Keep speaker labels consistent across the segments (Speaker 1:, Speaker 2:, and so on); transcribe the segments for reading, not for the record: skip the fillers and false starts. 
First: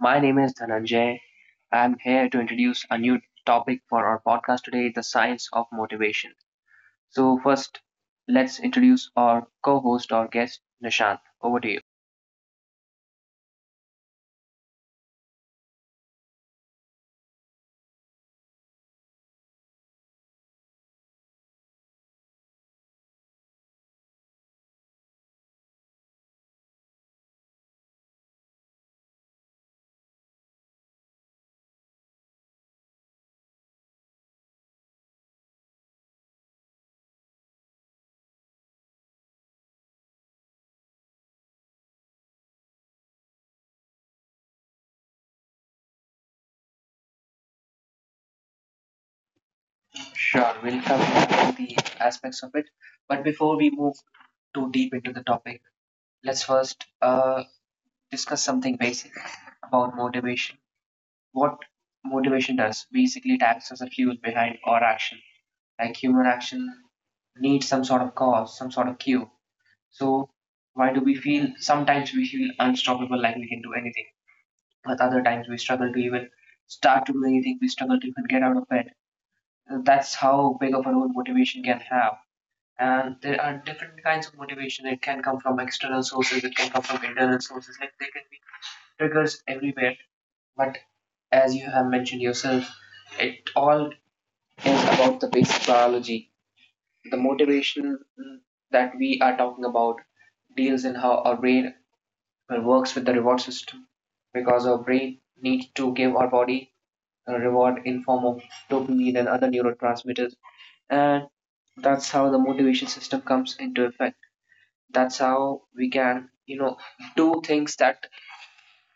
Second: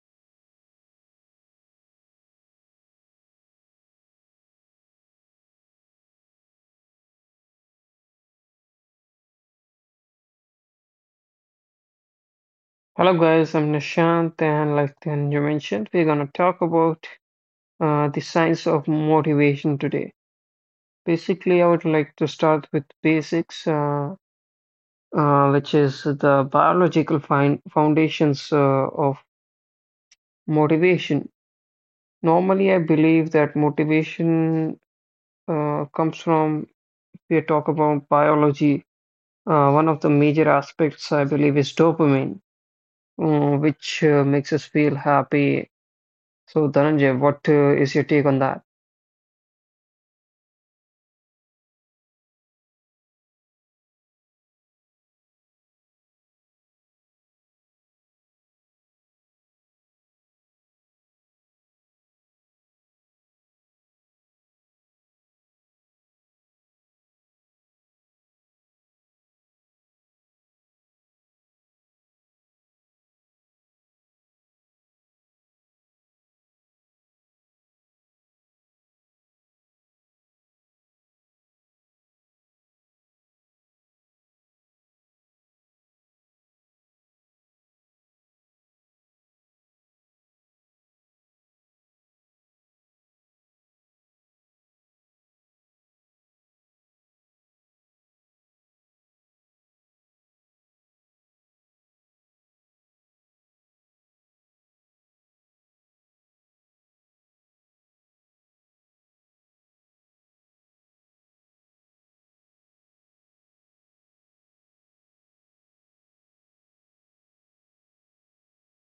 Speaker 1: My name is Dhananjay. I'm here to introduce a new topic for our podcast today: the science of motivation. So, first, let's introduce our co host or guest, Nishant. Over to you.
Speaker 2: Hello guys, I'm Nishant and like then you mentioned, we're gonna talk about the science of motivation today. Basically, I would like to start with basics, which is the biological fin foundations of motivation. Normally, I believe that motivation comes from, if we talk about biology, one of the major aspects I believe is dopamine, which makes us feel happy. So, Dhananjay, what is your take on that?
Speaker 1: Sure, we'll cover all the aspects of it. But before we move too deep into the topic, let's first discuss something basic about motivation. What motivation does, basically, it acts as a fuel behind our action, like human action needs some sort of cause, some sort of cue. So, why do we feel, sometimes we feel unstoppable, like we can do anything, but other times we struggle to even start to do anything, we struggle to even get out of bed. That's how big of a role motivation can have. And there are different kinds of motivation. It can come from external sources, it can come from internal sources, like there can be triggers everywhere. But as you have mentioned yourself, it all is about the basic biology, the motivation that we are talking about deals in how our brain works with the reward system, because our brain needs to give our body a reward in form of dopamine and other neurotransmitters, and that's how the motivation system comes into effect. That's how we can do things that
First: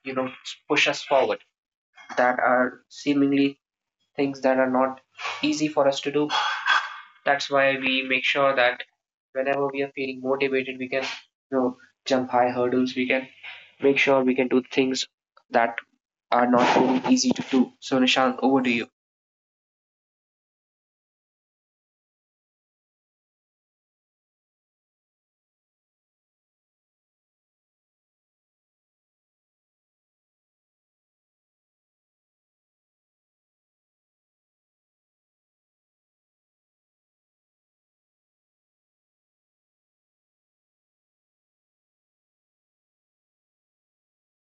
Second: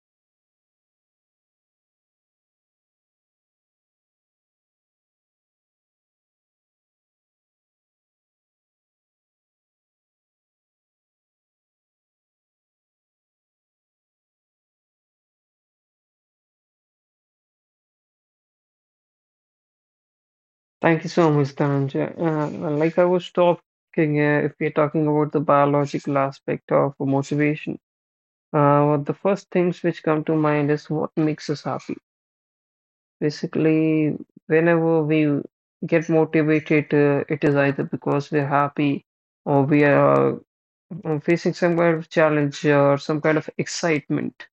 Speaker 1: you know push us forward, that are seemingly things that are not easy for us to do. That's why we make sure that whenever we are feeling motivated, we can you know jump high hurdles. We can make sure we can do things that are not really easy to do. So, Nishant, over to you.
Speaker 2: Thank you so much, Dhananjay. Like I was talking, if we're talking about the biological aspect of motivation, one of the first things which come to mind is what makes us happy. Basically, whenever we get motivated, it is either because we're happy or we are facing some kind of challenge or some kind of excitement.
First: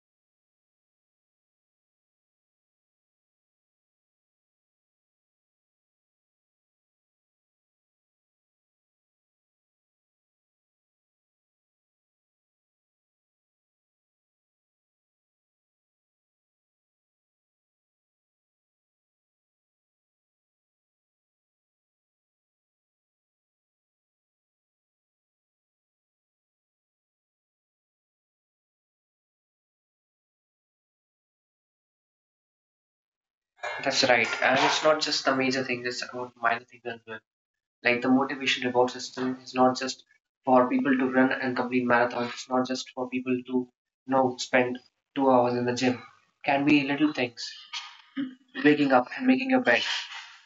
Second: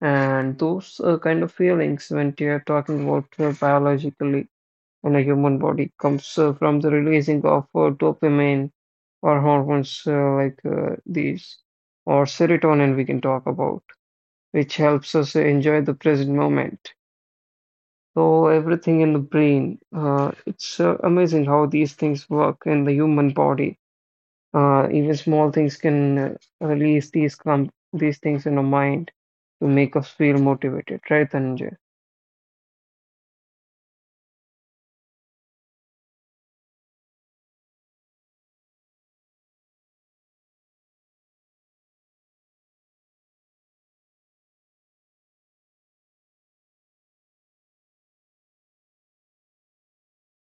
Speaker 2: And those kind of feelings, when you're talking about biologically, in the human body comes from the releasing of dopamine or hormones these, or serotonin, we can talk about, which helps us enjoy the present moment. So, everything in the brain, it's amazing how these things work in the human body. Even small things can release these things in our mind to make us feel motivated, right, Dhananjay?
Speaker 1: That's right, and it's not just the major thing; it's about minor things as well. Like, the motivation reward system is not just for people to run and complete marathons. It's not just for people to spend 2 hours in the gym. Can be little things, waking up and making your bed.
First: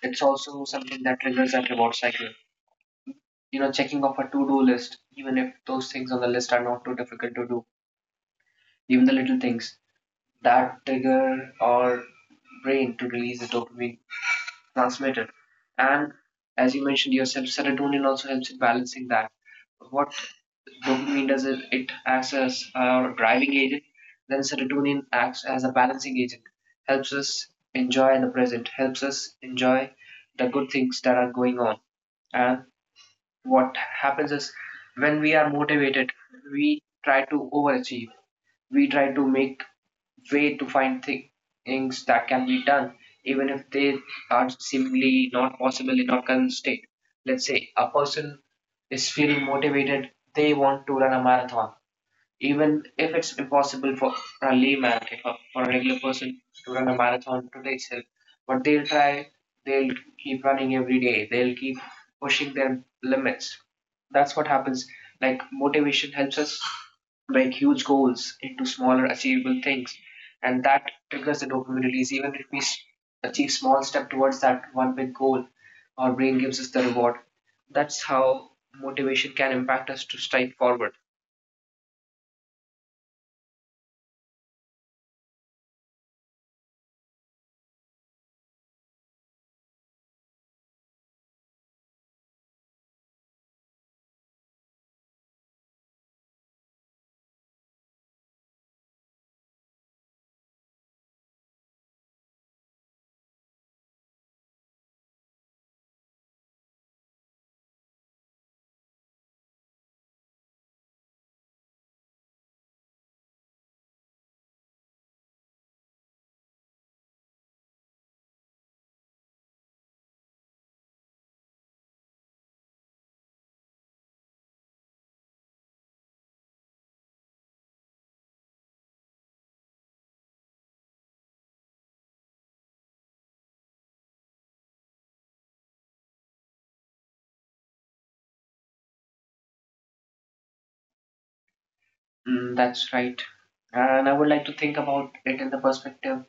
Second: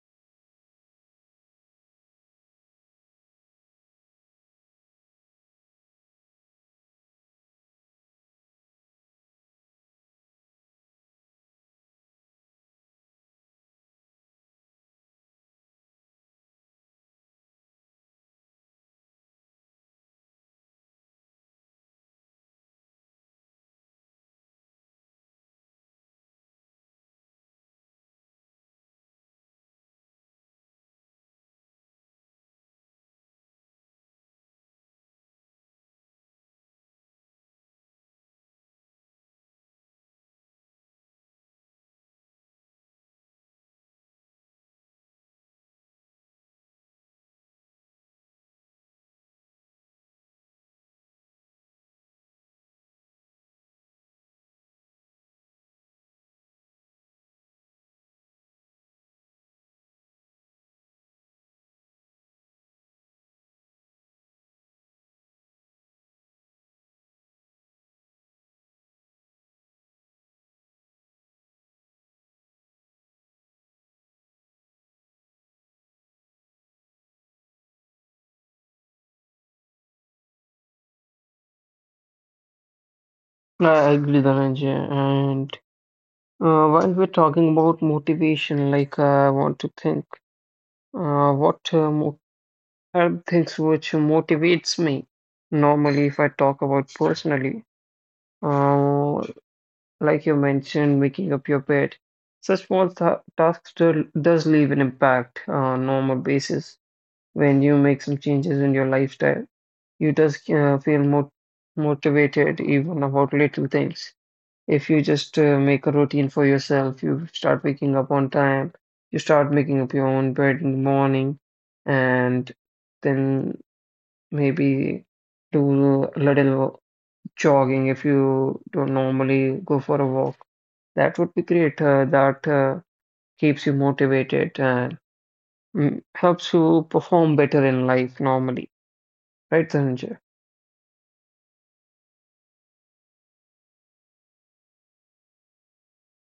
Speaker 1: It's also something that triggers that reward cycle. Checking off a to-do list, even if those things on the list are not too difficult to do, even the little things that trigger our brain to release the dopamine transmitter. And as you mentioned yourself, serotonin also helps in balancing that. What dopamine does, it acts as our driving agent. Then serotonin acts as a balancing agent, helps us enjoy the present, helps us enjoy the good things that are going on. And what happens is, when we are motivated, we try to overachieve. We try to make way to find things that can be done, even if they are seemingly not possible in our current state. Let's say a person is feeling motivated, they want to run a marathon. Even if it's impossible for a layman, if a, for a regular person to run a marathon today itself, but they'll try, they'll keep running every day, they'll keep pushing their limits. That's what happens. Like, motivation helps us break huge goals into smaller achievable things, and that triggers the dopamine release. Even if we achieve small step towards that one big goal, our brain gives us the reward. That's how motivation can impact us to strive forward.
Speaker 2: I agree, Dhananjay. While we're talking about motivation, like I want to think, what mo are things which motivates me? Normally, if I talk about personally, uh, like you mentioned, making up your bed, such small th tasks do does leave an impact on normal basis. When you make some changes in your lifestyle, you just feel more motivated even about little things. If you just make a routine for yourself, you start waking up on time, you start making up your own bed in the morning, and then maybe do a little jogging if you don't normally go for a walk. That would be great. That keeps you motivated and helps you perform better in life normally, right, Dhananjay?
Speaker 1: Mm, that's right. And I would like to think about it in the perspective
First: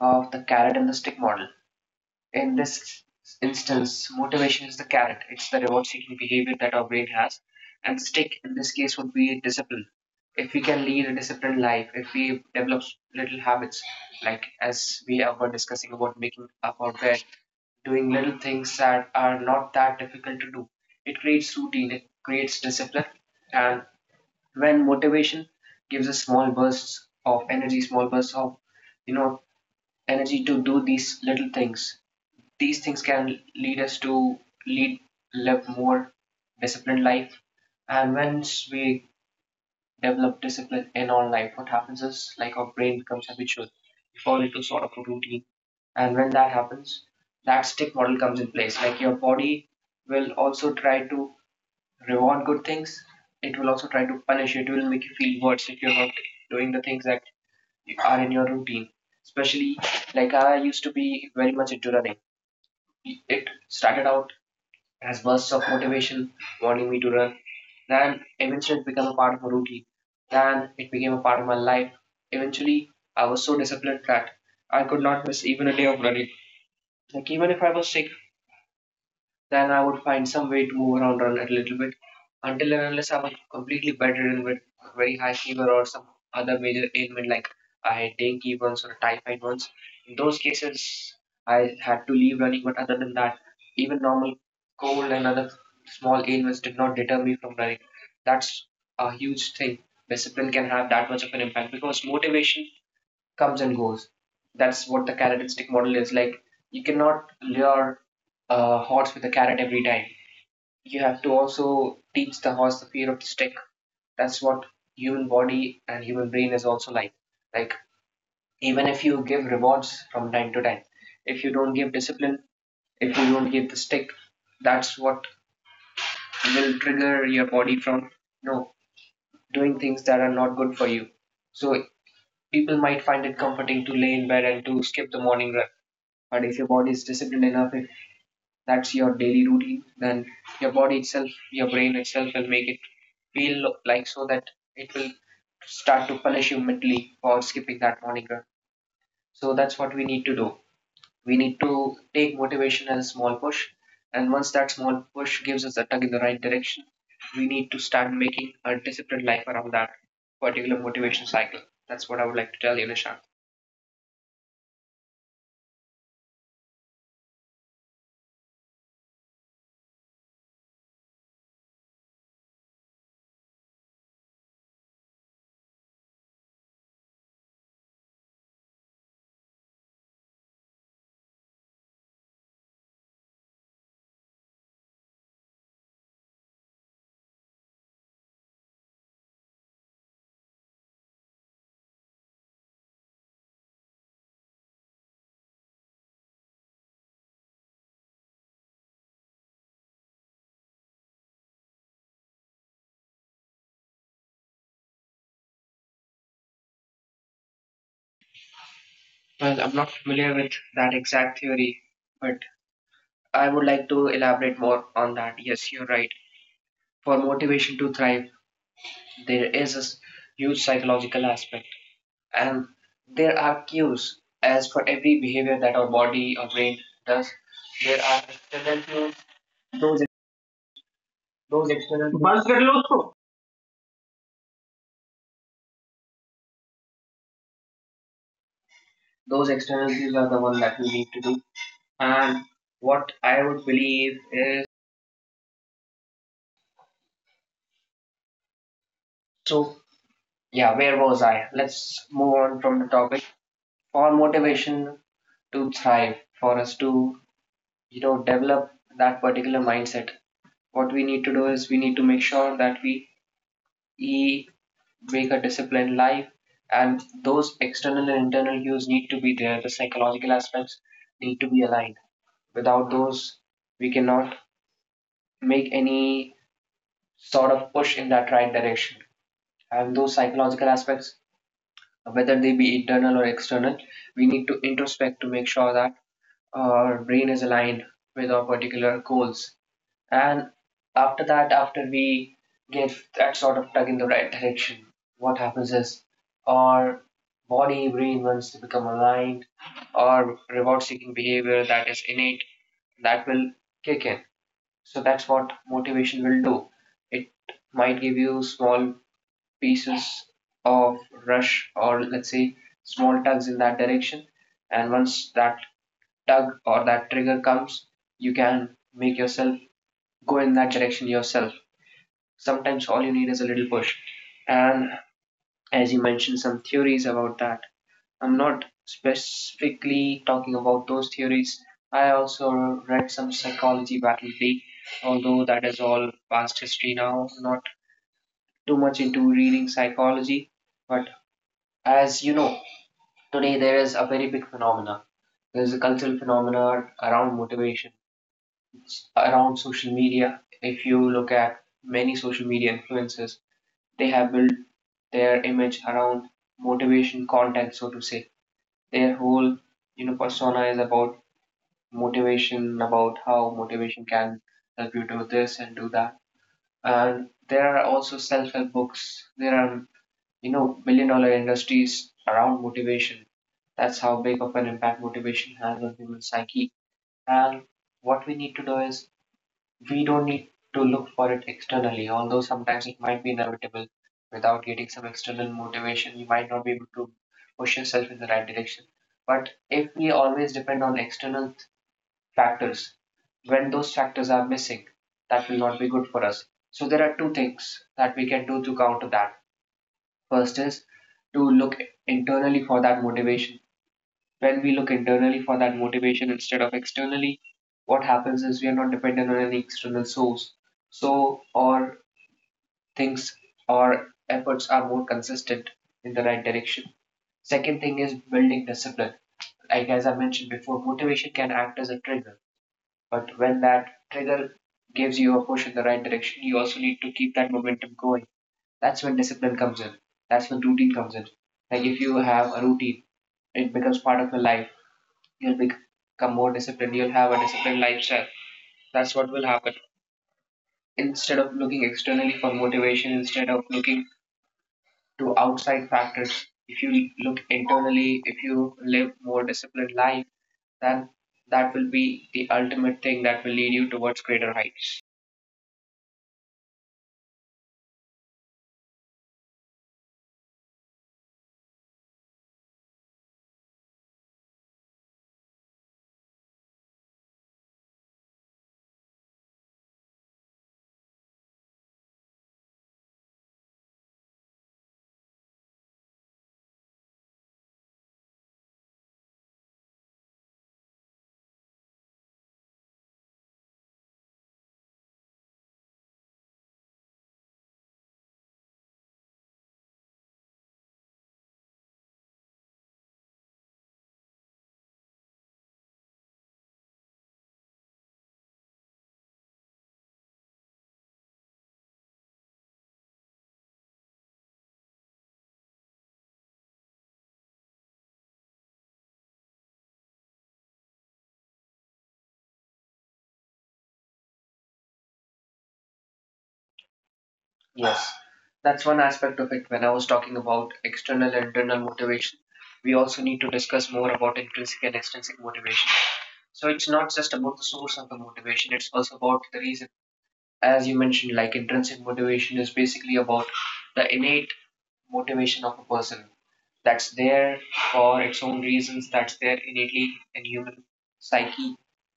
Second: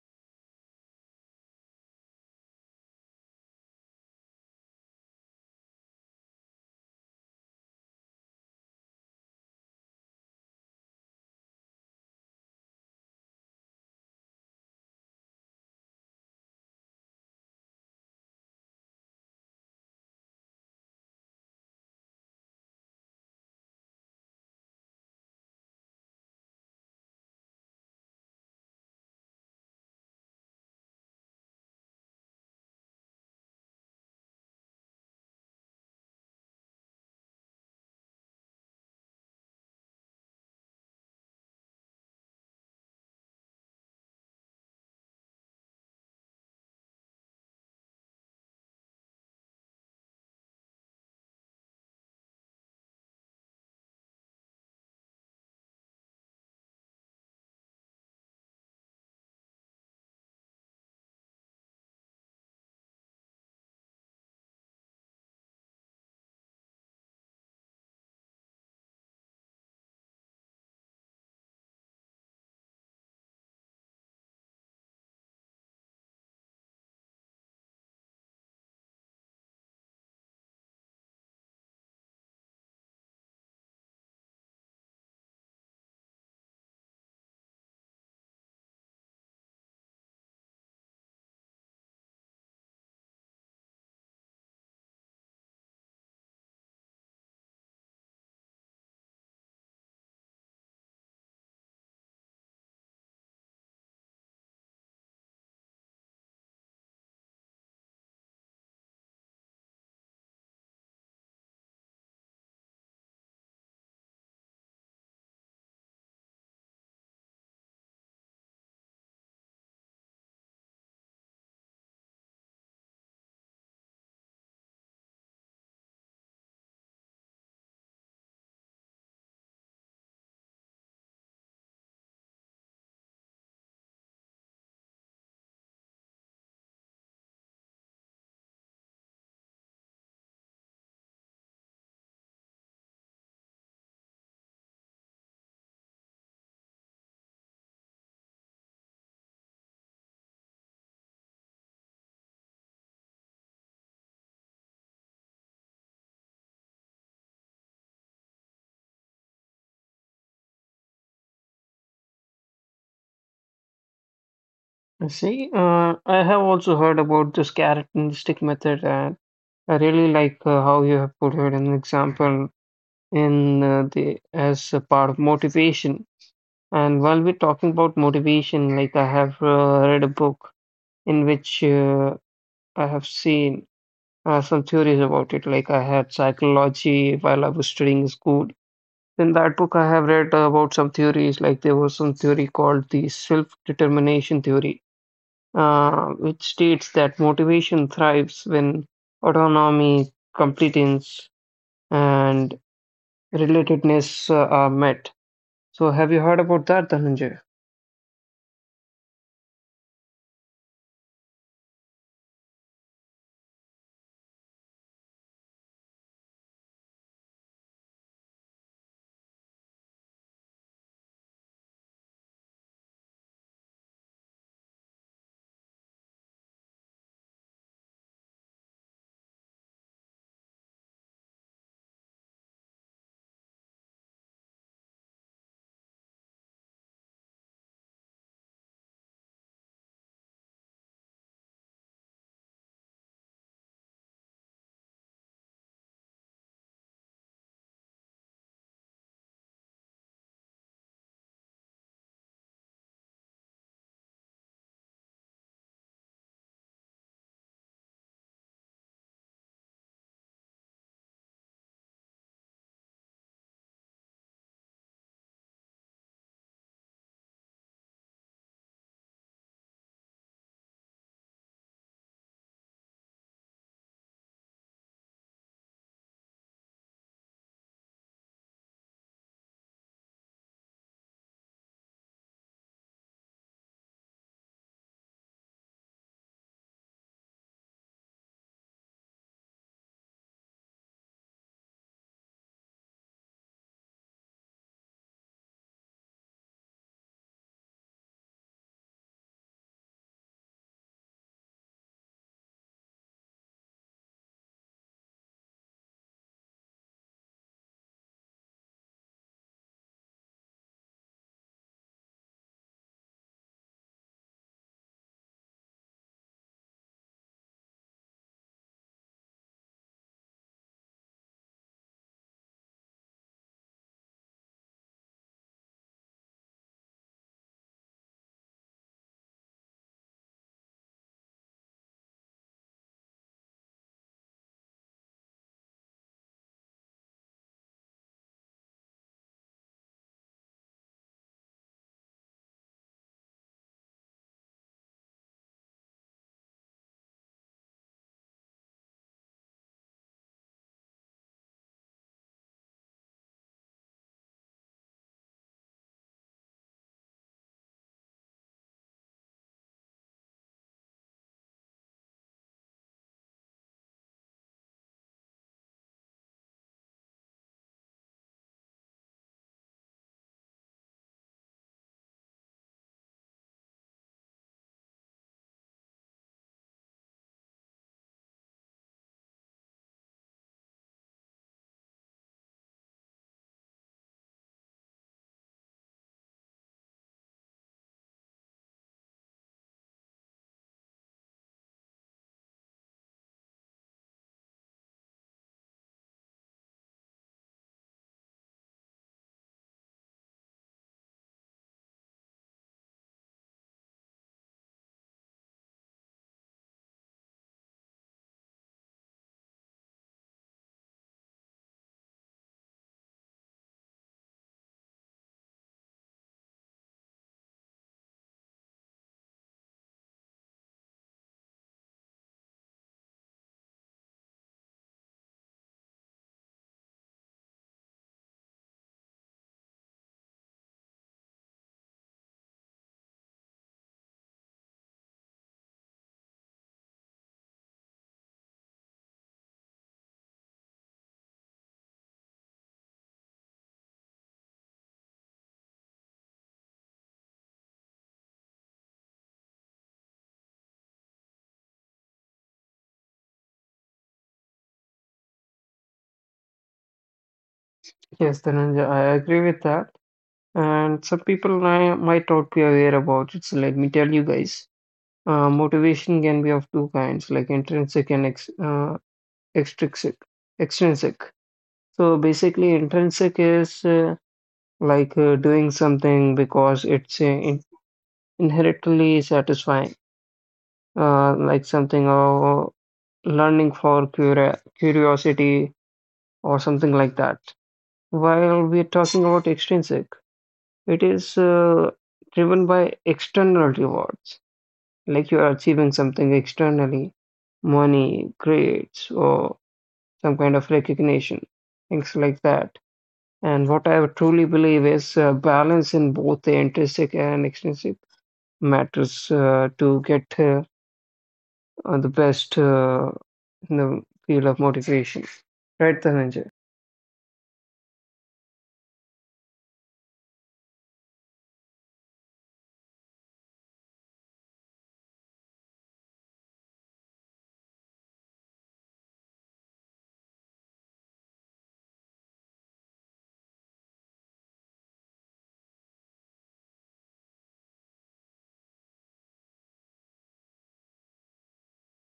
Speaker 1: of the carrot and the stick model. In this instance, motivation is the carrot, it's the reward seeking behavior that our brain has. And stick in this case would be discipline. If we can lead a disciplined life, if we develop little habits, like as we were discussing about making up our bed, doing little things that are not that difficult to do. It creates routine, it creates discipline, and when motivation gives us small bursts of energy, small bursts of you know energy to do these little things. These things can lead us to lead live more disciplined life. And once we develop discipline in our life, what happens is, like, our brain becomes habitual. We fall into sort of a routine. And when that happens, that stick model comes in place. Like, your body will also try to reward good things, it will also try to punish you. It will make you feel worse if you're not doing the things that are in your routine. Especially, like, I used to be very much into running. It started out as bursts of motivation, wanting me to run. Then eventually it became a part of a routine. Then it became a part of my life. Eventually, I was so disciplined that I could not miss even a day of running. Like, even if I was sick, then I would find some way to move around on it a little bit, until and unless I'm completely bedridden with very high fever or some other major ailment, like I had dengue once or typhoid once. In those cases, I had to leave running, but other than that, even normal cold and other small ailments did not deter me from running. That's a huge thing. Discipline can have that much of an impact, because motivation comes and goes. That's what the carrot and stick model is like. You cannot lure a horse with a carrot every time. You have to also teach the horse the fear of the stick. That's what human body and human brain is also like. Like, even if you give rewards from time to time, if you don't give discipline, if you don't give the stick, that's what will trigger your body from you know doing things that are not good for you. So, people might find it comforting to lay in bed and to skip the morning run. But if your body is disciplined enough, if that's your daily routine, then your body itself, your brain itself, will make it feel like, so that it will start to punish you mentally for skipping that morning run. So, that's what we need to do. We need to take motivation as a small push, and once that small push gives us a tug in the right direction, we need to start making a disciplined life around that particular motivation cycle. That's what I would like to tell you, Nishant.
Speaker 2: I see, I have also heard about this carrot and stick method, and I really like how you have put it an example in the as a part of motivation. And while we're talking about motivation, like I have read a book in which I have seen some theories about it. Like I had psychology while I was studying in school. In that book, I have read about some theories. Like there was some theory called the self-determination theory, which states that motivation thrives when autonomy completes and relatedness are met. So, have you heard about that, Dhananjay?
Speaker 1: Well, I'm not familiar with that exact theory, but I would like to elaborate more on that. Yes, you're right. For motivation to thrive, there is a huge psychological aspect, and there are cues. As for every behavior that our body or brain does, there are external cues. Those, ex- those external cues, बंद कर लो उसको, those external cues are the one that we need to do. And what I would believe is, so, yeah, where was I? Let's move on from the topic. For motivation to thrive, for us to develop that particular mindset, what we need to do is we need to make sure that we e- make a disciplined life, and those external and internal cues need to be there. The psychological aspects need to be aligned. Without those, we cannot make any sort of push in that right direction. And those psychological aspects, whether they be internal or external, we need to introspect to make sure that our brain is aligned with our particular goals. And after that, after we give that sort of tug in the right direction, what happens is our body reinvents to become aligned, our reward seeking behavior that is innate, that will kick in. So, that's what motivation will do. It might give you small pieces of rush, or let's say small tugs in that direction. And once that tug or that trigger comes, you can make yourself go in that direction yourself. Sometimes all you need is a little push. And as you mentioned, some theories about that. I'm not specifically talking about those theories. I also read some psychology back in the day, although that is all past history now. Not too much into reading psychology, but as you know, today there is a very big phenomena. There's a cultural phenomena around motivation, around social media. If you look at many social media influencers, they have built their image around motivation content, so to say. Their whole persona is about motivation, about how motivation can help you do this and do that. And there are also self-help books, there are billion dollar industries around motivation. That's how big of an impact motivation has on human psyche. And what we need to do is, we don't need to look for it externally, although sometimes it might be inevitable. Without getting some external motivation, you might not be able to push yourself in the right direction. But if we always depend on external factors, when those factors are missing, that will not be good for us. So, there are two things that we can do to counter that. First is to look internally for that motivation. When we look internally for that motivation instead of externally, what happens is we are not dependent on any external source. So our things, our efforts are more consistent in the right direction. Second thing is building discipline. Like as I mentioned before, motivation can act as a trigger, but when that trigger gives you a push in the right direction, you also need to keep that momentum going. That's when discipline comes in. That's when routine comes in. Like if you have a routine, it becomes part of your life. You'll become more disciplined, you'll have a disciplined lifestyle. That's what will happen. Instead of looking externally for motivation, instead of looking to outside factors, if you look internally, if you live more disciplined life, then that will be the ultimate thing that will lead you towards greater heights.
Speaker 2: Yes, Dhananjay, I agree with that. And some people might not be aware about it. So, let me tell you guys, motivation can be of two kinds, like intrinsic and ex extrinsic. Extrinsic. So, basically, intrinsic is doing something because it's in inherently satisfying, like something or learning for curia curiosity, or something like that. While we're talking about extrinsic, it is driven by external rewards, like you are achieving something externally, money, grades, or some kind of recognition, things like that. And what I truly believe is balance in both the intrinsic and extrinsic matters to get the best in the field of motivation. Right, Dhananjay?
Speaker 1: Yes, that's one aspect of it. When I was talking about external and internal motivation, we also need to discuss more about intrinsic and extrinsic motivation. So it's not just about the source of the motivation, it's also about the reason. As you mentioned, like intrinsic motivation is basically about the innate motivation of a person that's there for its own reasons, that's there innately in human psyche,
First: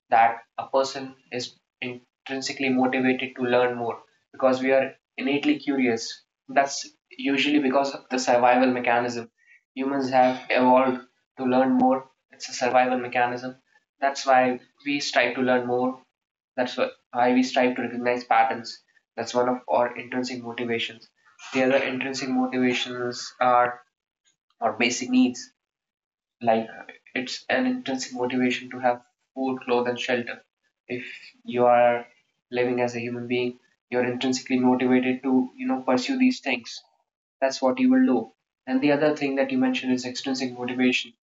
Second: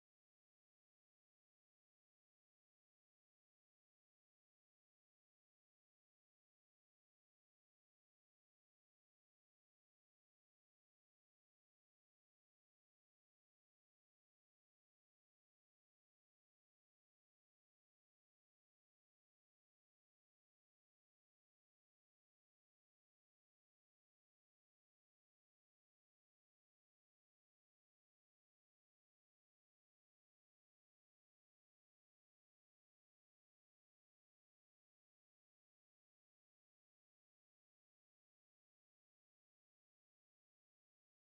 Speaker 1: that a person is intrinsically motivated to learn more because we are innately curious. That's usually because of the survival mechanism. Humans have evolved to learn more, it's a survival mechanism. That's why we strive to learn more, that's why we strive to recognize patterns. That's one of our intrinsic motivations. The other intrinsic motivations are our basic needs. Like it's an intrinsic motivation to have food, clothes, and shelter. If you are living as a human being, you're intrinsically motivated to you know pursue these things. That's what you will do. And the other thing that you mentioned is extrinsic motivation.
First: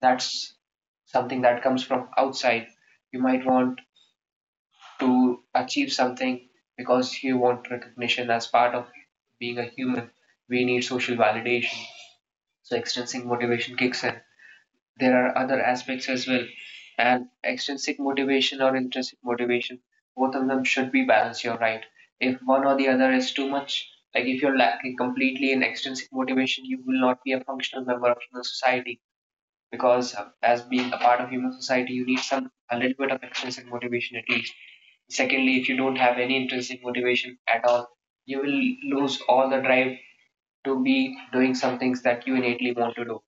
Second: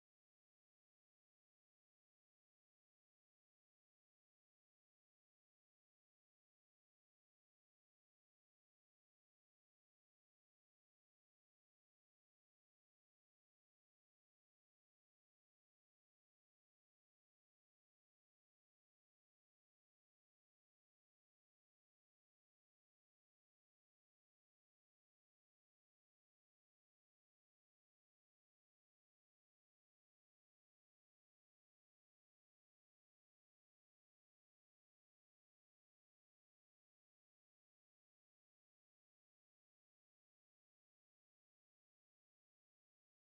Speaker 1: That's something that comes from outside. You might want to achieve something because you want recognition. As part of being a human, we need social validation, so extrinsic motivation kicks in. There are other aspects as well, and extrinsic motivation or intrinsic motivation, both of them should be balanced. You're right, if one or the other is too much, like if you're lacking completely in extrinsic motivation, you will not be a functional member of human society, because as being a part of human society you need some a little bit of intrinsic motivation at least. Secondly, if you don't have any intrinsic motivation at all, you will lose all the drive to be doing some things that you innately want to do.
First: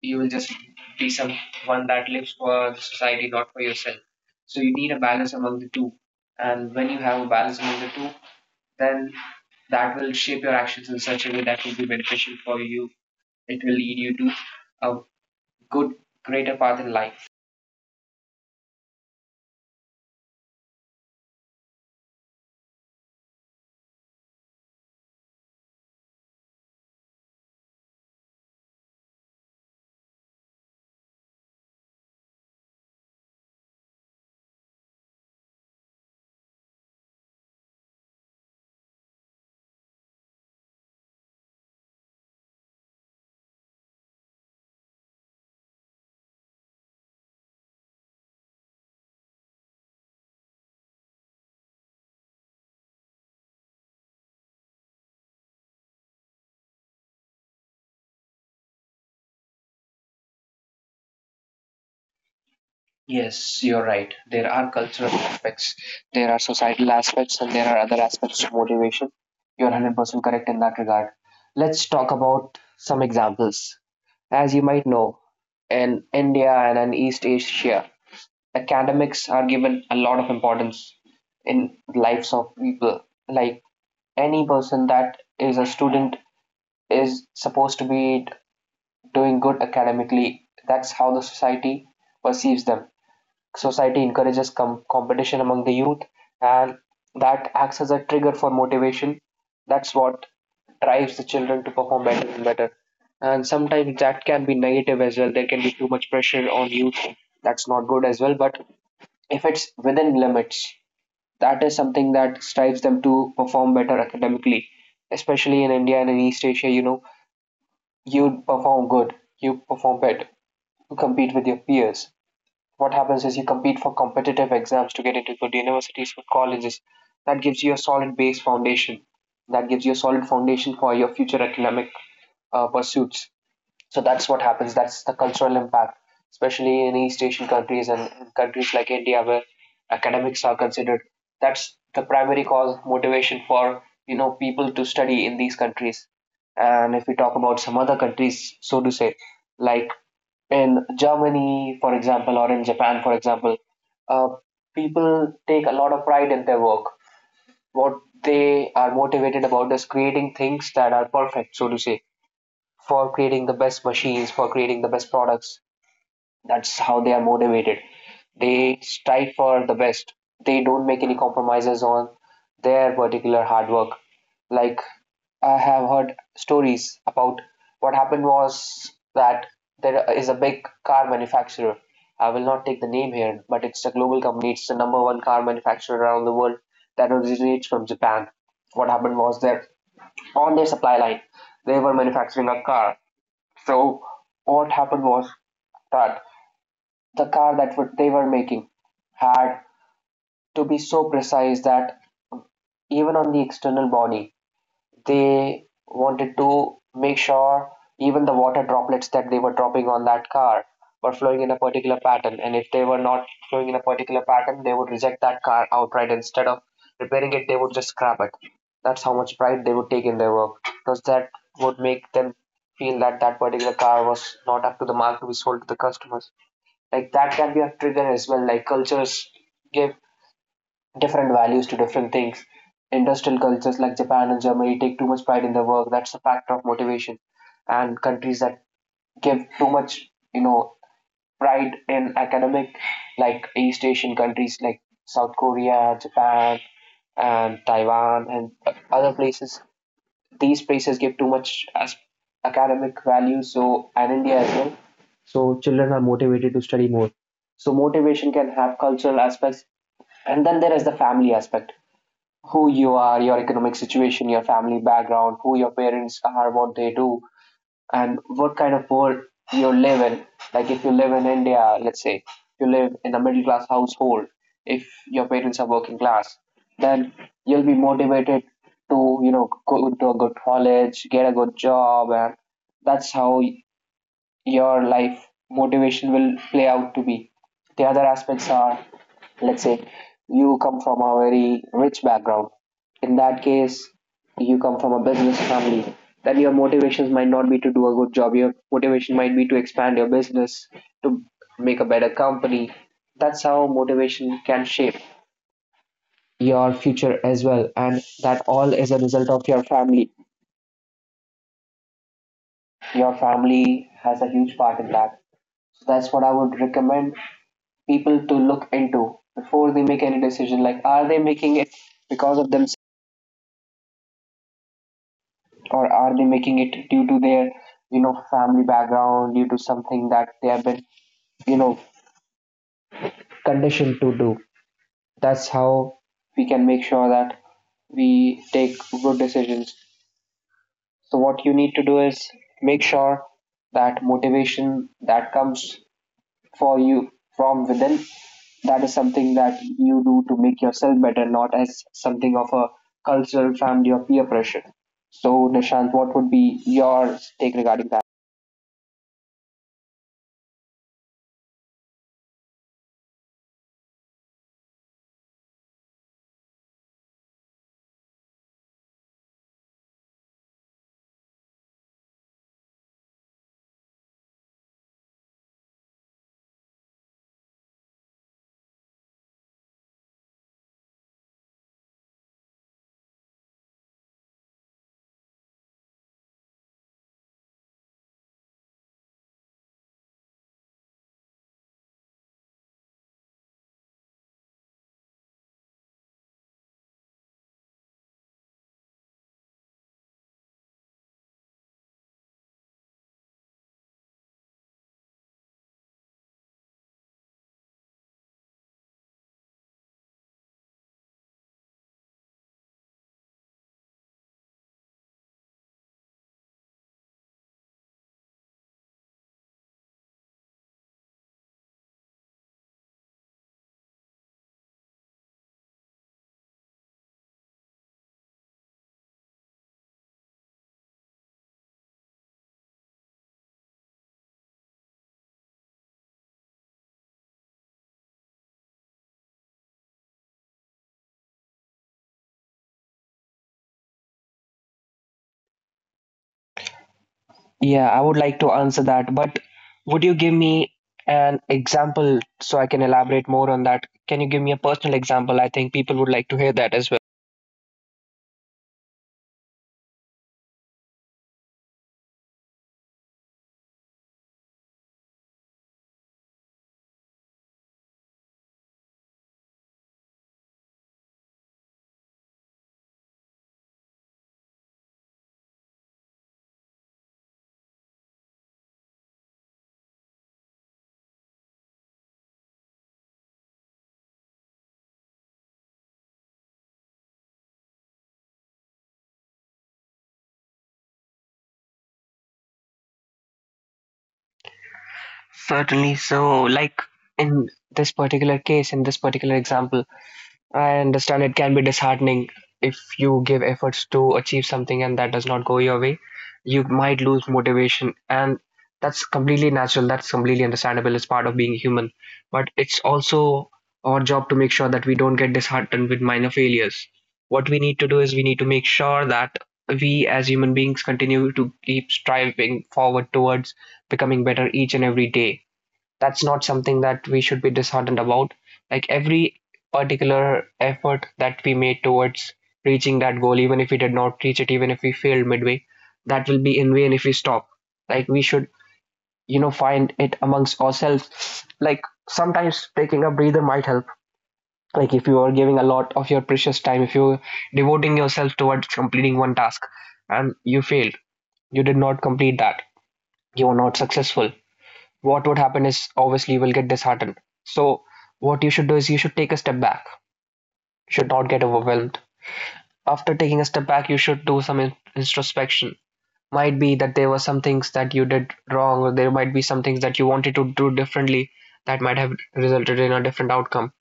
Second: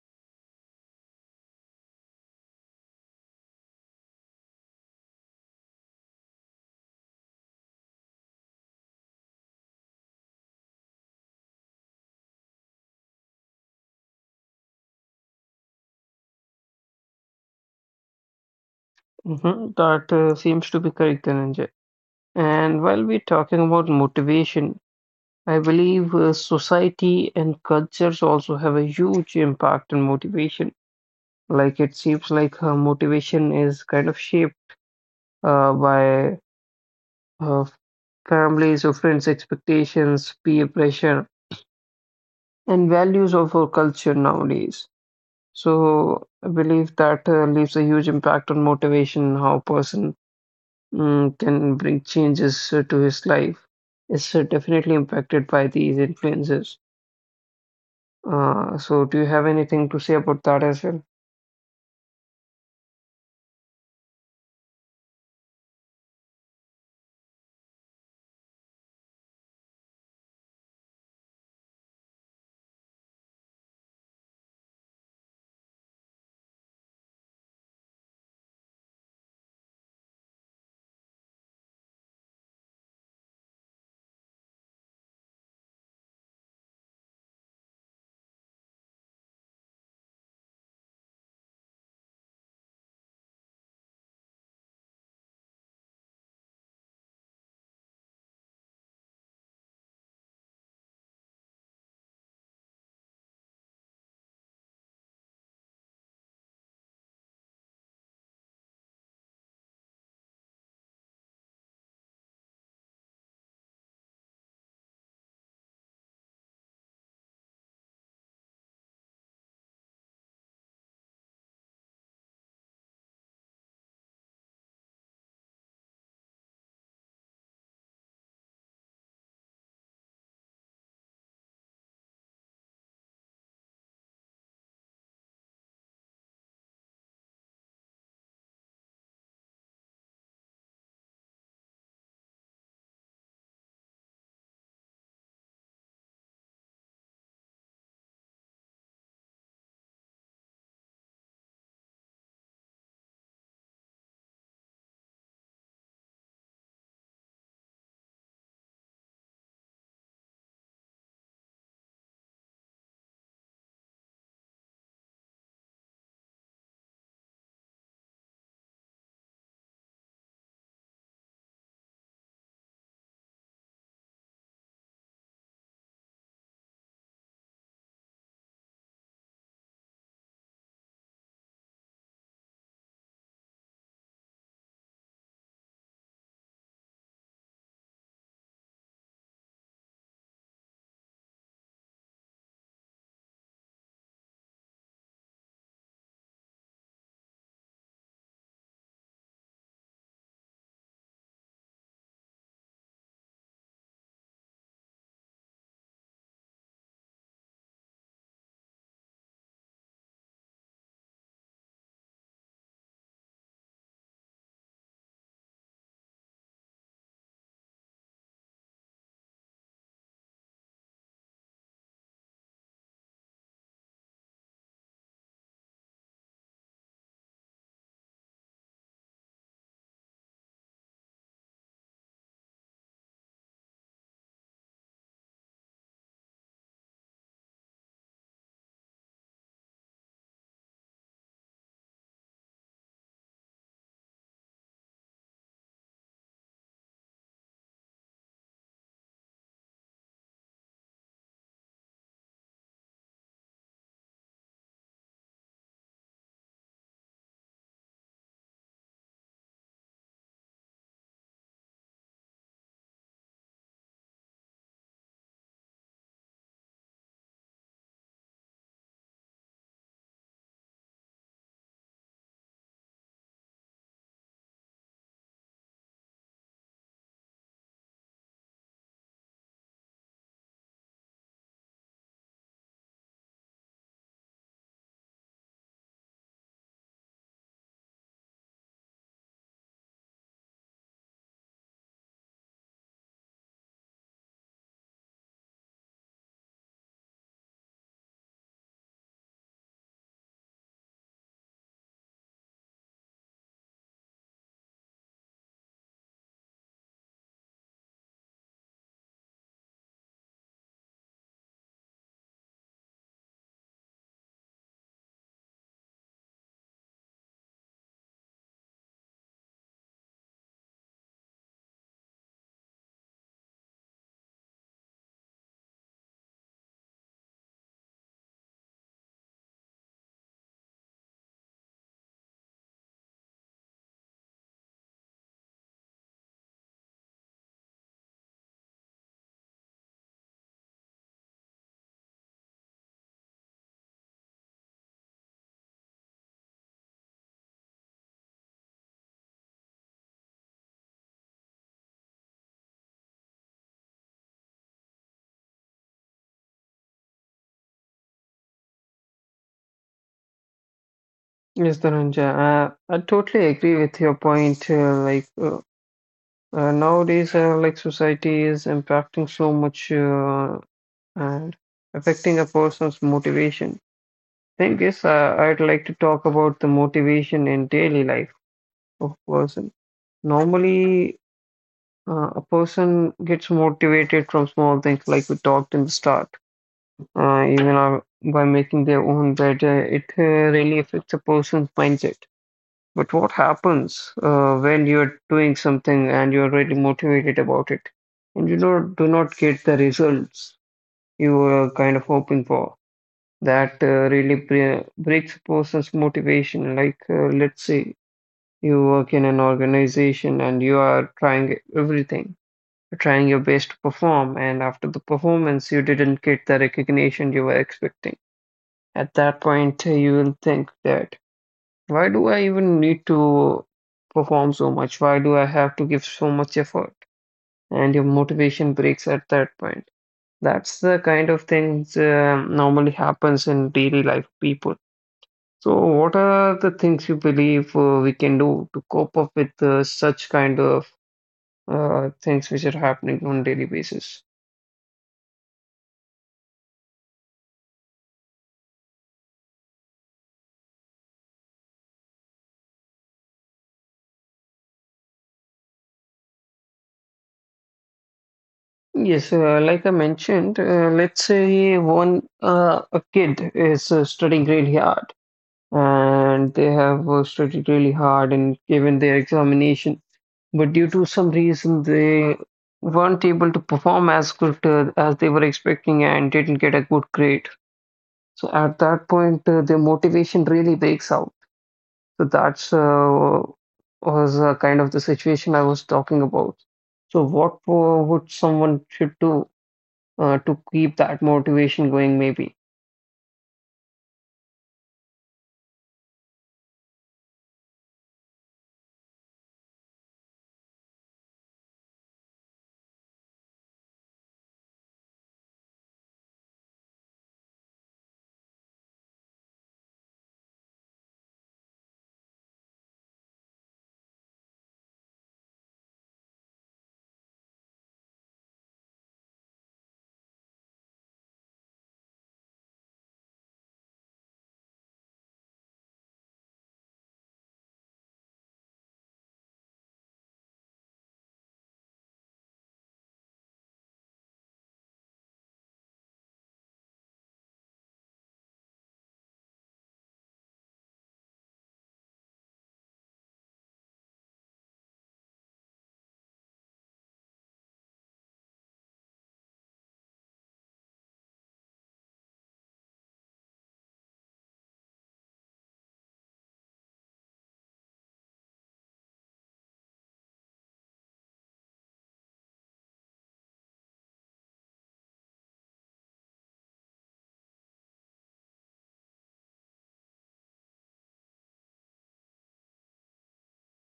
Speaker 1: You will just be some one that lives for the society, not for yourself. So you need a balance among the two, and when you have a balance among the two, then that will shape your actions in such a way that will be beneficial for you. It will lead you to a good, greater path in life.
Speaker 2: Mm-hmm. That seems to be correct, Dhananjay. And while we're talking about motivation, I believe society and cultures also have a huge impact on motivation. Like it seems like motivation is kind of shaped by uh, families or friends' expectations, peer pressure, and values of our culture nowadays. So I believe that leaves a huge impact on motivation, how a person can bring changes to his life is definitely impacted by these influences. So, do you have anything to say about that as well?
Speaker 1: Yes, you're right. There are cultural aspects, there are societal aspects, and there are other aspects to motivation. You're 100% correct in that regard. Let's talk about some examples. As you might know, in India and in East Asia, academics are given a lot of importance in lives of people. Like any person that is a student is supposed to be doing good academically. That's how the society perceives them. Society encourages competition among the youth, and that acts as a trigger for motivation. That's what drives the children to perform better and better. And sometimes that can be negative as well, there can be too much pressure on youth, that's not good as well, but if it's within limits, that is something that strives them to perform better academically, especially in India and in East Asia. You know, you perform good, you perform better, you compete with your peers. What happens is you compete for competitive exams to get into good universities, good colleges. That gives you a solid base foundation. That gives you a solid foundation for your future academic pursuits. So that's what happens. That's the cultural impact, especially in East Asian countries and in countries like India where academics are considered. That's the primary cause motivation for you know people to study in these countries. And if we talk about some other countries, so to say, like in Germany, for example, or in Japan, for example, uh, people take a lot of pride in their work. What they are motivated about is creating things that are perfect, so to say, for creating the best machines, for creating the best products. That's how they are motivated. They strive for the best. They don't make any compromises on their particular hard work. Like I have heard stories about what happened was that there is a big car manufacturer. I will not take the name here, but it's a global company. It's the number one car manufacturer around the world that originates from Japan. What happened was that on their supply line, they were manufacturing a car. So what happened was that the car that they were making had to be so precise that even on the external body, they wanted to make sure even the water droplets that they were dropping on that car were flowing in a particular pattern. And if they were not flowing in a particular pattern, they would reject that car outright. Instead of repairing it, they would just scrap it. That's how much pride they would take in their work, because that would make them feel that that particular car was not up to the mark to be sold to the customers. Like that can be a trigger as well. Like cultures give different values to different things. Industrial cultures like Japan and Germany take too much pride in their work, that's a factor of motivation. And countries that give too much you know pride in academic, like East Asian countries like South Korea, Japan, and Taiwan, and other places, these places give too much as academic value, so, and India as well. So children are motivated to study more. So motivation can have cultural aspects, and then there is the family aspect. Who you are, your economic situation, your family background, who your parents are, what they do, and what kind of world you live in. Like if you live in India, let's say, if you live in a middle class household, if your parents are working class, then you'll be motivated to you know go to a good college, get a good job, and that's how your life motivation will play out to be. The other aspects are, let's say you come from a very rich background, in that case you come from a business family, then your motivations might not be to do a good job, your motivation might be to expand your business, to make a better company. That's how motivation can shape your future as well, and that all is a result of your family. Your family has a huge part in that. So that's what I would recommend people to look into before they make any decision. Like, are they making it because of themselves, or are they making it due to their you know family background, due to something that they have been you know conditioned to do? That's how we can make sure that we take good decisions. So what you need to do is make sure that motivation that comes for you from within, that is something that you do to make yourself better, not as something of a cultural, family, or peer pressure. So, Nishant, what would be your take regarding that?
Speaker 2: Yes, Dhananjay, I totally agree with your point. Nowadays, like society is impacting so much and affecting a person's motivation. Thing is, I'd like to talk about the motivation in daily life of person. Normally, a person gets motivated from small things, like we talked in the start. Even by making their own bed, it really affects a person's mindset. But what happens when you're doing something and you're really motivated about it, and you not, do not get the results you were kind of hoping for? That really breaks a person's motivation. Like, let's say you work in an organization and you are trying your best to perform, and after the performance, you didn't get the recognition you were expecting. At that point, you will think that why do I even need to perform so much? Why do I have to give so much effort? And your motivation breaks at that point. That's the kind of things normally happens in daily life people. So, what are the things you believe we can do to cope up with such kind of things which are happening on daily basis?
Speaker 1: Yeah, I would like to answer that, but would you give me an example so I can elaborate more on that? Can you give me a personal example? I think people would like to hear that as well.
Speaker 2: Yes, like I mentioned, let's say one a kid is studying really hard and they have studied really hard and given their examination, but due to some reason they weren't able to perform as good as they were expecting and didn't get a good grade. So at that point, their motivation really breaks out. So that's was kind of the situation I was talking about. So what would someone should do to keep that motivation going, maybe.
Speaker 1: Certainly. So, like in this particular case, in this particular example, I understand it can be disheartening if you give efforts to achieve something and that does not go your way. You might lose motivation, and that's completely natural. That's completely understandable. It's part of being human. But it's also our job to make sure that we don't get disheartened with minor failures. What we need to do is we need to make sure that we as human beings continue to keep striving forward towards becoming better each and every day. That's not something that we should be disheartened about. Like every particular effort that we made towards reaching that goal, even if we did not reach it, even if we failed midway, that will be in vain if we stop. Like we should, you know, find it amongst ourselves. Like sometimes taking a breather might help. Like if you are giving a lot of your precious time, if you're devoting yourself towards completing one task and you failed, you did not complete that, you were not successful, what would happen is obviously you will get disheartened. So what you should do is you should take a step back. You should not get overwhelmed. After taking a step back, you should do some introspection. Might be that there were some things that you did wrong, or there might be some things that you wanted to do differently that might have resulted in a different outcome.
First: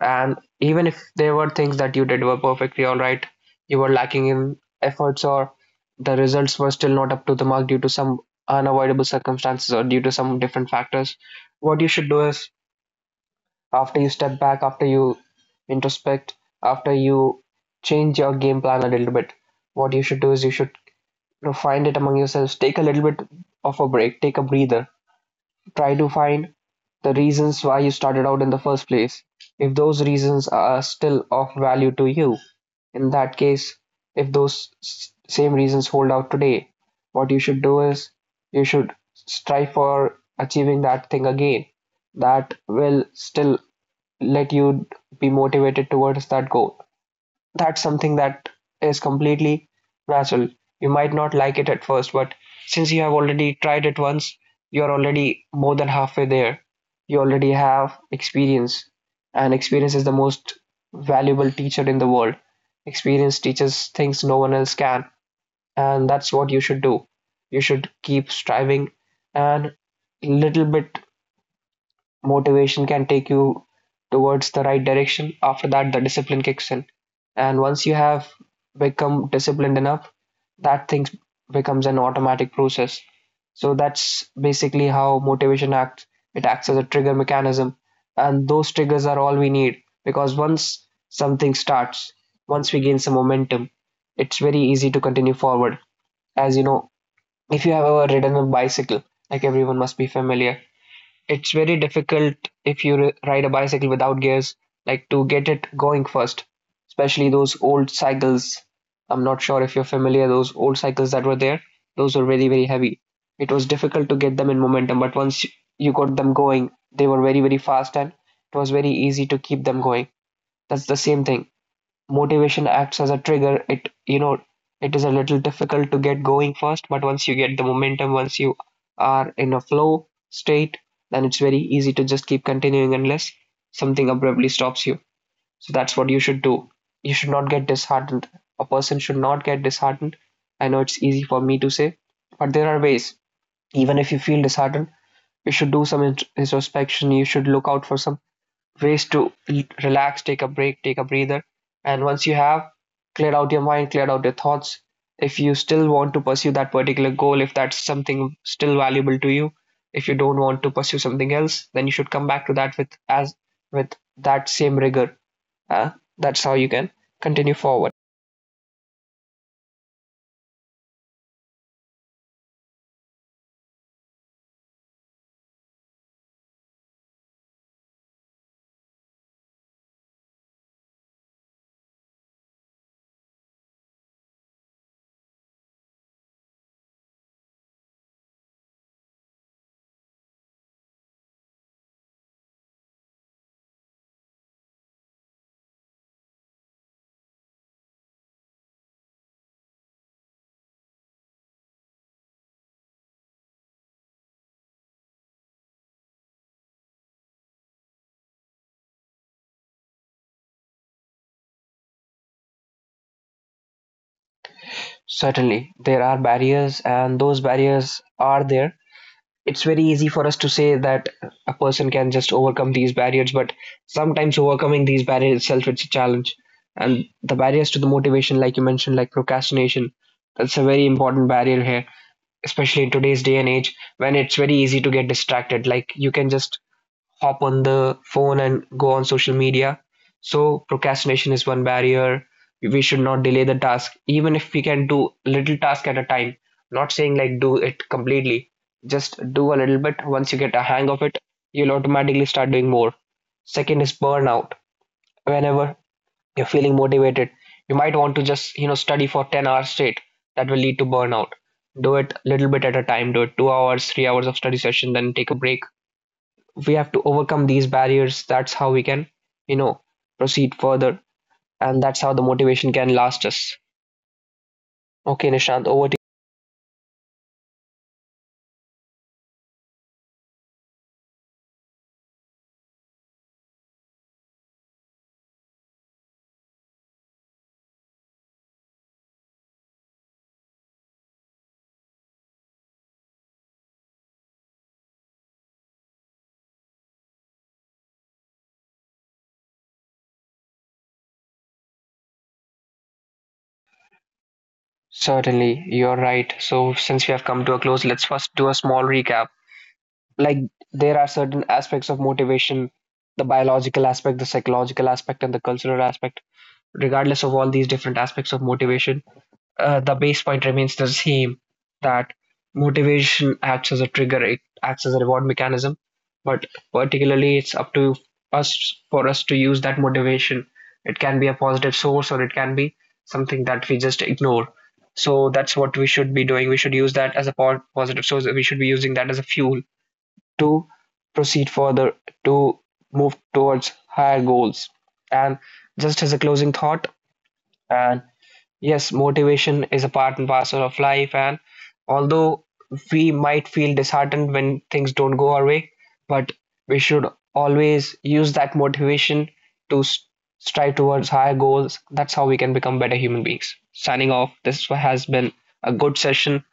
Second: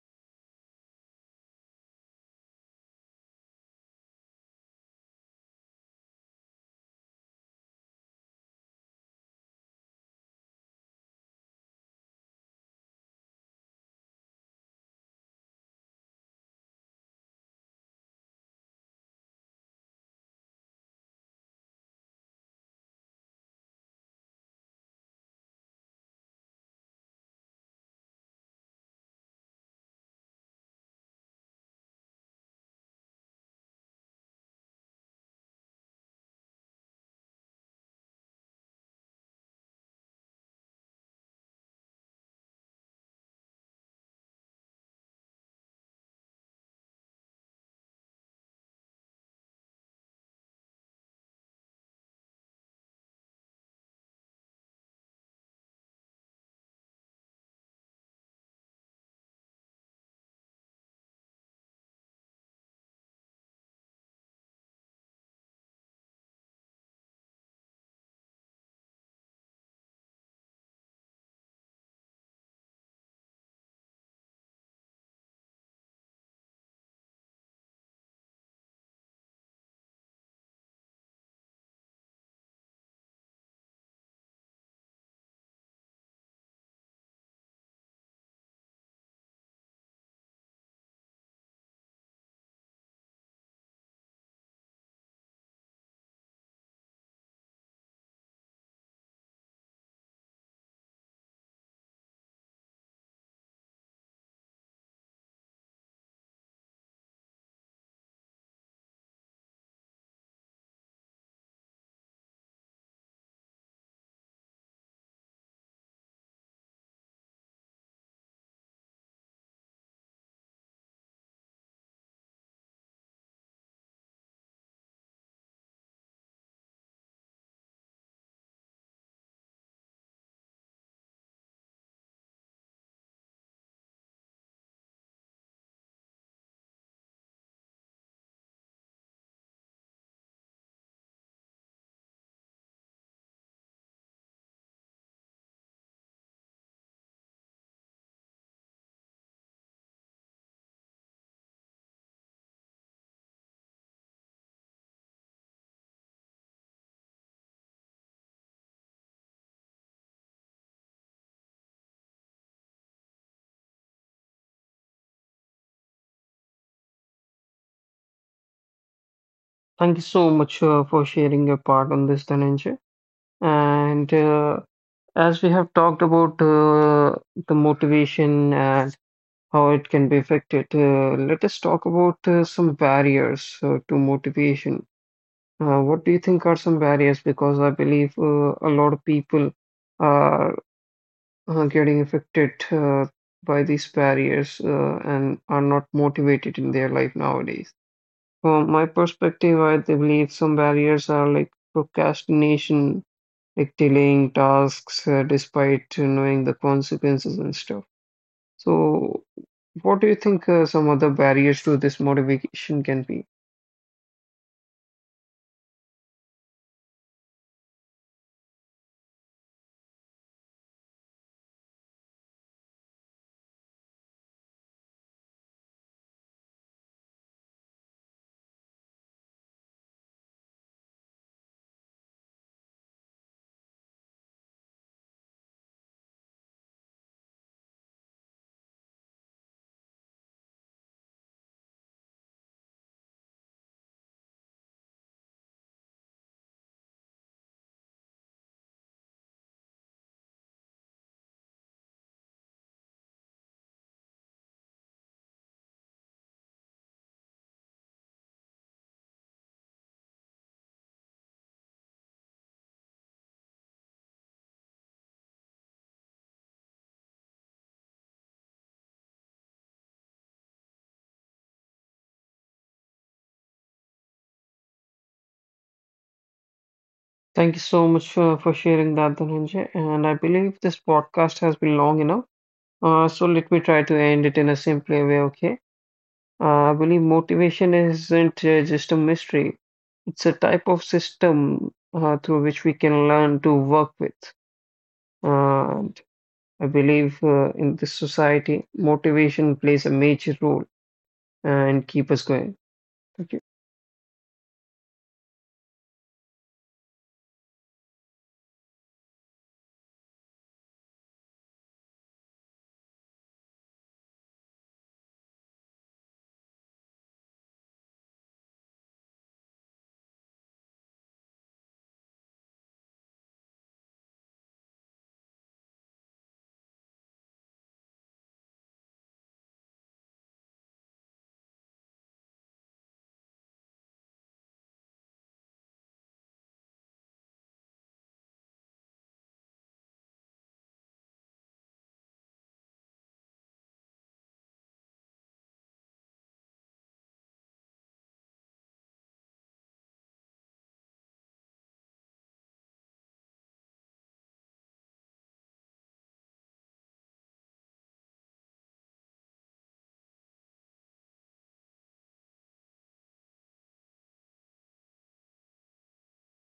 Speaker 1: And even if there were things that you did were perfectly all right, you were lacking in efforts, or the results were still not up to the mark due to some unavoidable circumstances or due to some different factors, what you should do is, after you step back, after you introspect, after you change your game plan a little bit, what you should do is you should, you know, find it among yourselves, take a little bit of a break, take a breather, try to find the reasons why you started out in the first place. If those reasons are still of value to you, in that case, if those same reasons hold out today, what you should do is you should strive for achieving that thing again. That will still let you be motivated towards that goal. That's something that is completely natural. You might not like it at first, but since you have already tried it once, you're already more than halfway there. You already have experience, and experience is the most valuable teacher in the world. Experience teaches things no one else can, and that's what you should do. You should keep striving, and little bit motivation can take you towards the right direction. After that, the discipline kicks in. And once you have become disciplined enough, that thing becomes an automatic process. So that's basically how motivation acts. It acts as a trigger mechanism. And those triggers are all we need, because once something starts, once we gain some momentum, it's very easy to continue forward. As you know, if you have ever ridden a bicycle, like everyone must be familiar, it's very difficult if you ride a bicycle without gears, like to get it going first, especially those old cycles. I'm not sure if you're familiar, those old cycles that were there, those were very, very heavy. It was difficult to get them in momentum, but once you got them going, they were very, very fast, and it was very easy to keep them going. That's the same thing. Motivation acts as a trigger. It, you know, it is a little difficult to get going first, but once you get the momentum, once you are in a flow state, then it's very easy to just keep continuing unless something abruptly stops you. So that's what you should do. You should not get disheartened. A person should not get disheartened. I know it's easy for me to say, but there are ways. Even if you feel disheartened, you should do some introspection. You should look out for some ways to relax, take a break, take a breather. And once you have cleared out your mind, cleared out your thoughts, if you still want to pursue that particular goal, if that's something still valuable to you, if you don't want to pursue something else, then you should come back to that with as with that same rigor. Uh, that's how you can continue forward.
Speaker 2: Thank you so much for sharing your part on this, Dhananjay. And as we have talked about the motivation and how it can be affected, let us talk about some barriers to motivation. What do you think are some barriers? Because I believe a lot of people are getting affected by these barriers and are not motivated in their life nowadays. From my perspective, I believe some barriers are like procrastination, like delaying tasks despite knowing the consequences and stuff. So, what do you think some other barriers to this motivation can be?
Speaker 1: Certainly, there are barriers, and those barriers are there. It's very easy for us to say that a person can just overcome these barriers, but sometimes overcoming these barriers itself, it's a challenge. And the barriers to the motivation, like you mentioned, like procrastination, that's a very important barrier here, especially in today's day and age when it's very easy to get distracted. Like you can just hop on the phone and go on social media. So procrastination is one barrier. We should not delay the task, even if we can do a little task at a time. Not saying like do it completely, just do a little bit. Once you get a hang of it, you'll automatically start doing more. Second is burnout. Whenever you're feeling motivated, you might want to just, you know, study for 10 hours straight. That will lead to burnout. Do it a little bit at a time. Do it 2 hours, 3 hours of study session, then take a break. We have to overcome these barriers. That's how we can, you know, proceed further, and that's how the motivation can last us. Okay, Nishant, over to you.
Speaker 2: Thank you so much for sharing that, Dhananjay. And I believe this podcast has been long enough. So let me try to end it in a simpler way, okay? I believe motivation isn't just a mystery. It's a type of system through which we can learn to work with. And I believe in this society, motivation plays a major role and keep us going. Thank you.
Speaker 1: Certainly, you're right. So since we have come to a close, let's first do a small recap. Like, there are certain aspects of motivation: the biological aspect, the psychological aspect, and the cultural aspect. Regardless of all these different aspects of motivation, the base point remains the same, that motivation acts as a trigger, it acts as a reward mechanism. But particularly, it's up to us, for us to use that motivation. It can be a positive source, or it can be something that we just ignore. So that's what we should be doing. We should use that as a positive source. We should be using that as a fuel to proceed further, to move towards higher goals. And just as a closing thought, and yes, motivation is a part and parcel of life. And although we might feel disheartened when things don't go our way, but we should always use that motivation to strive towards higher goals. That's how we can become better human beings. Signing off. This has been a good session.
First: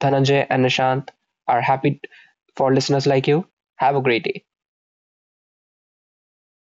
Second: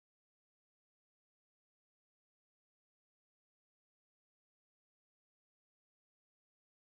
Speaker 1: Dhananjay and Nishant are happy for listeners like you. Have a great day.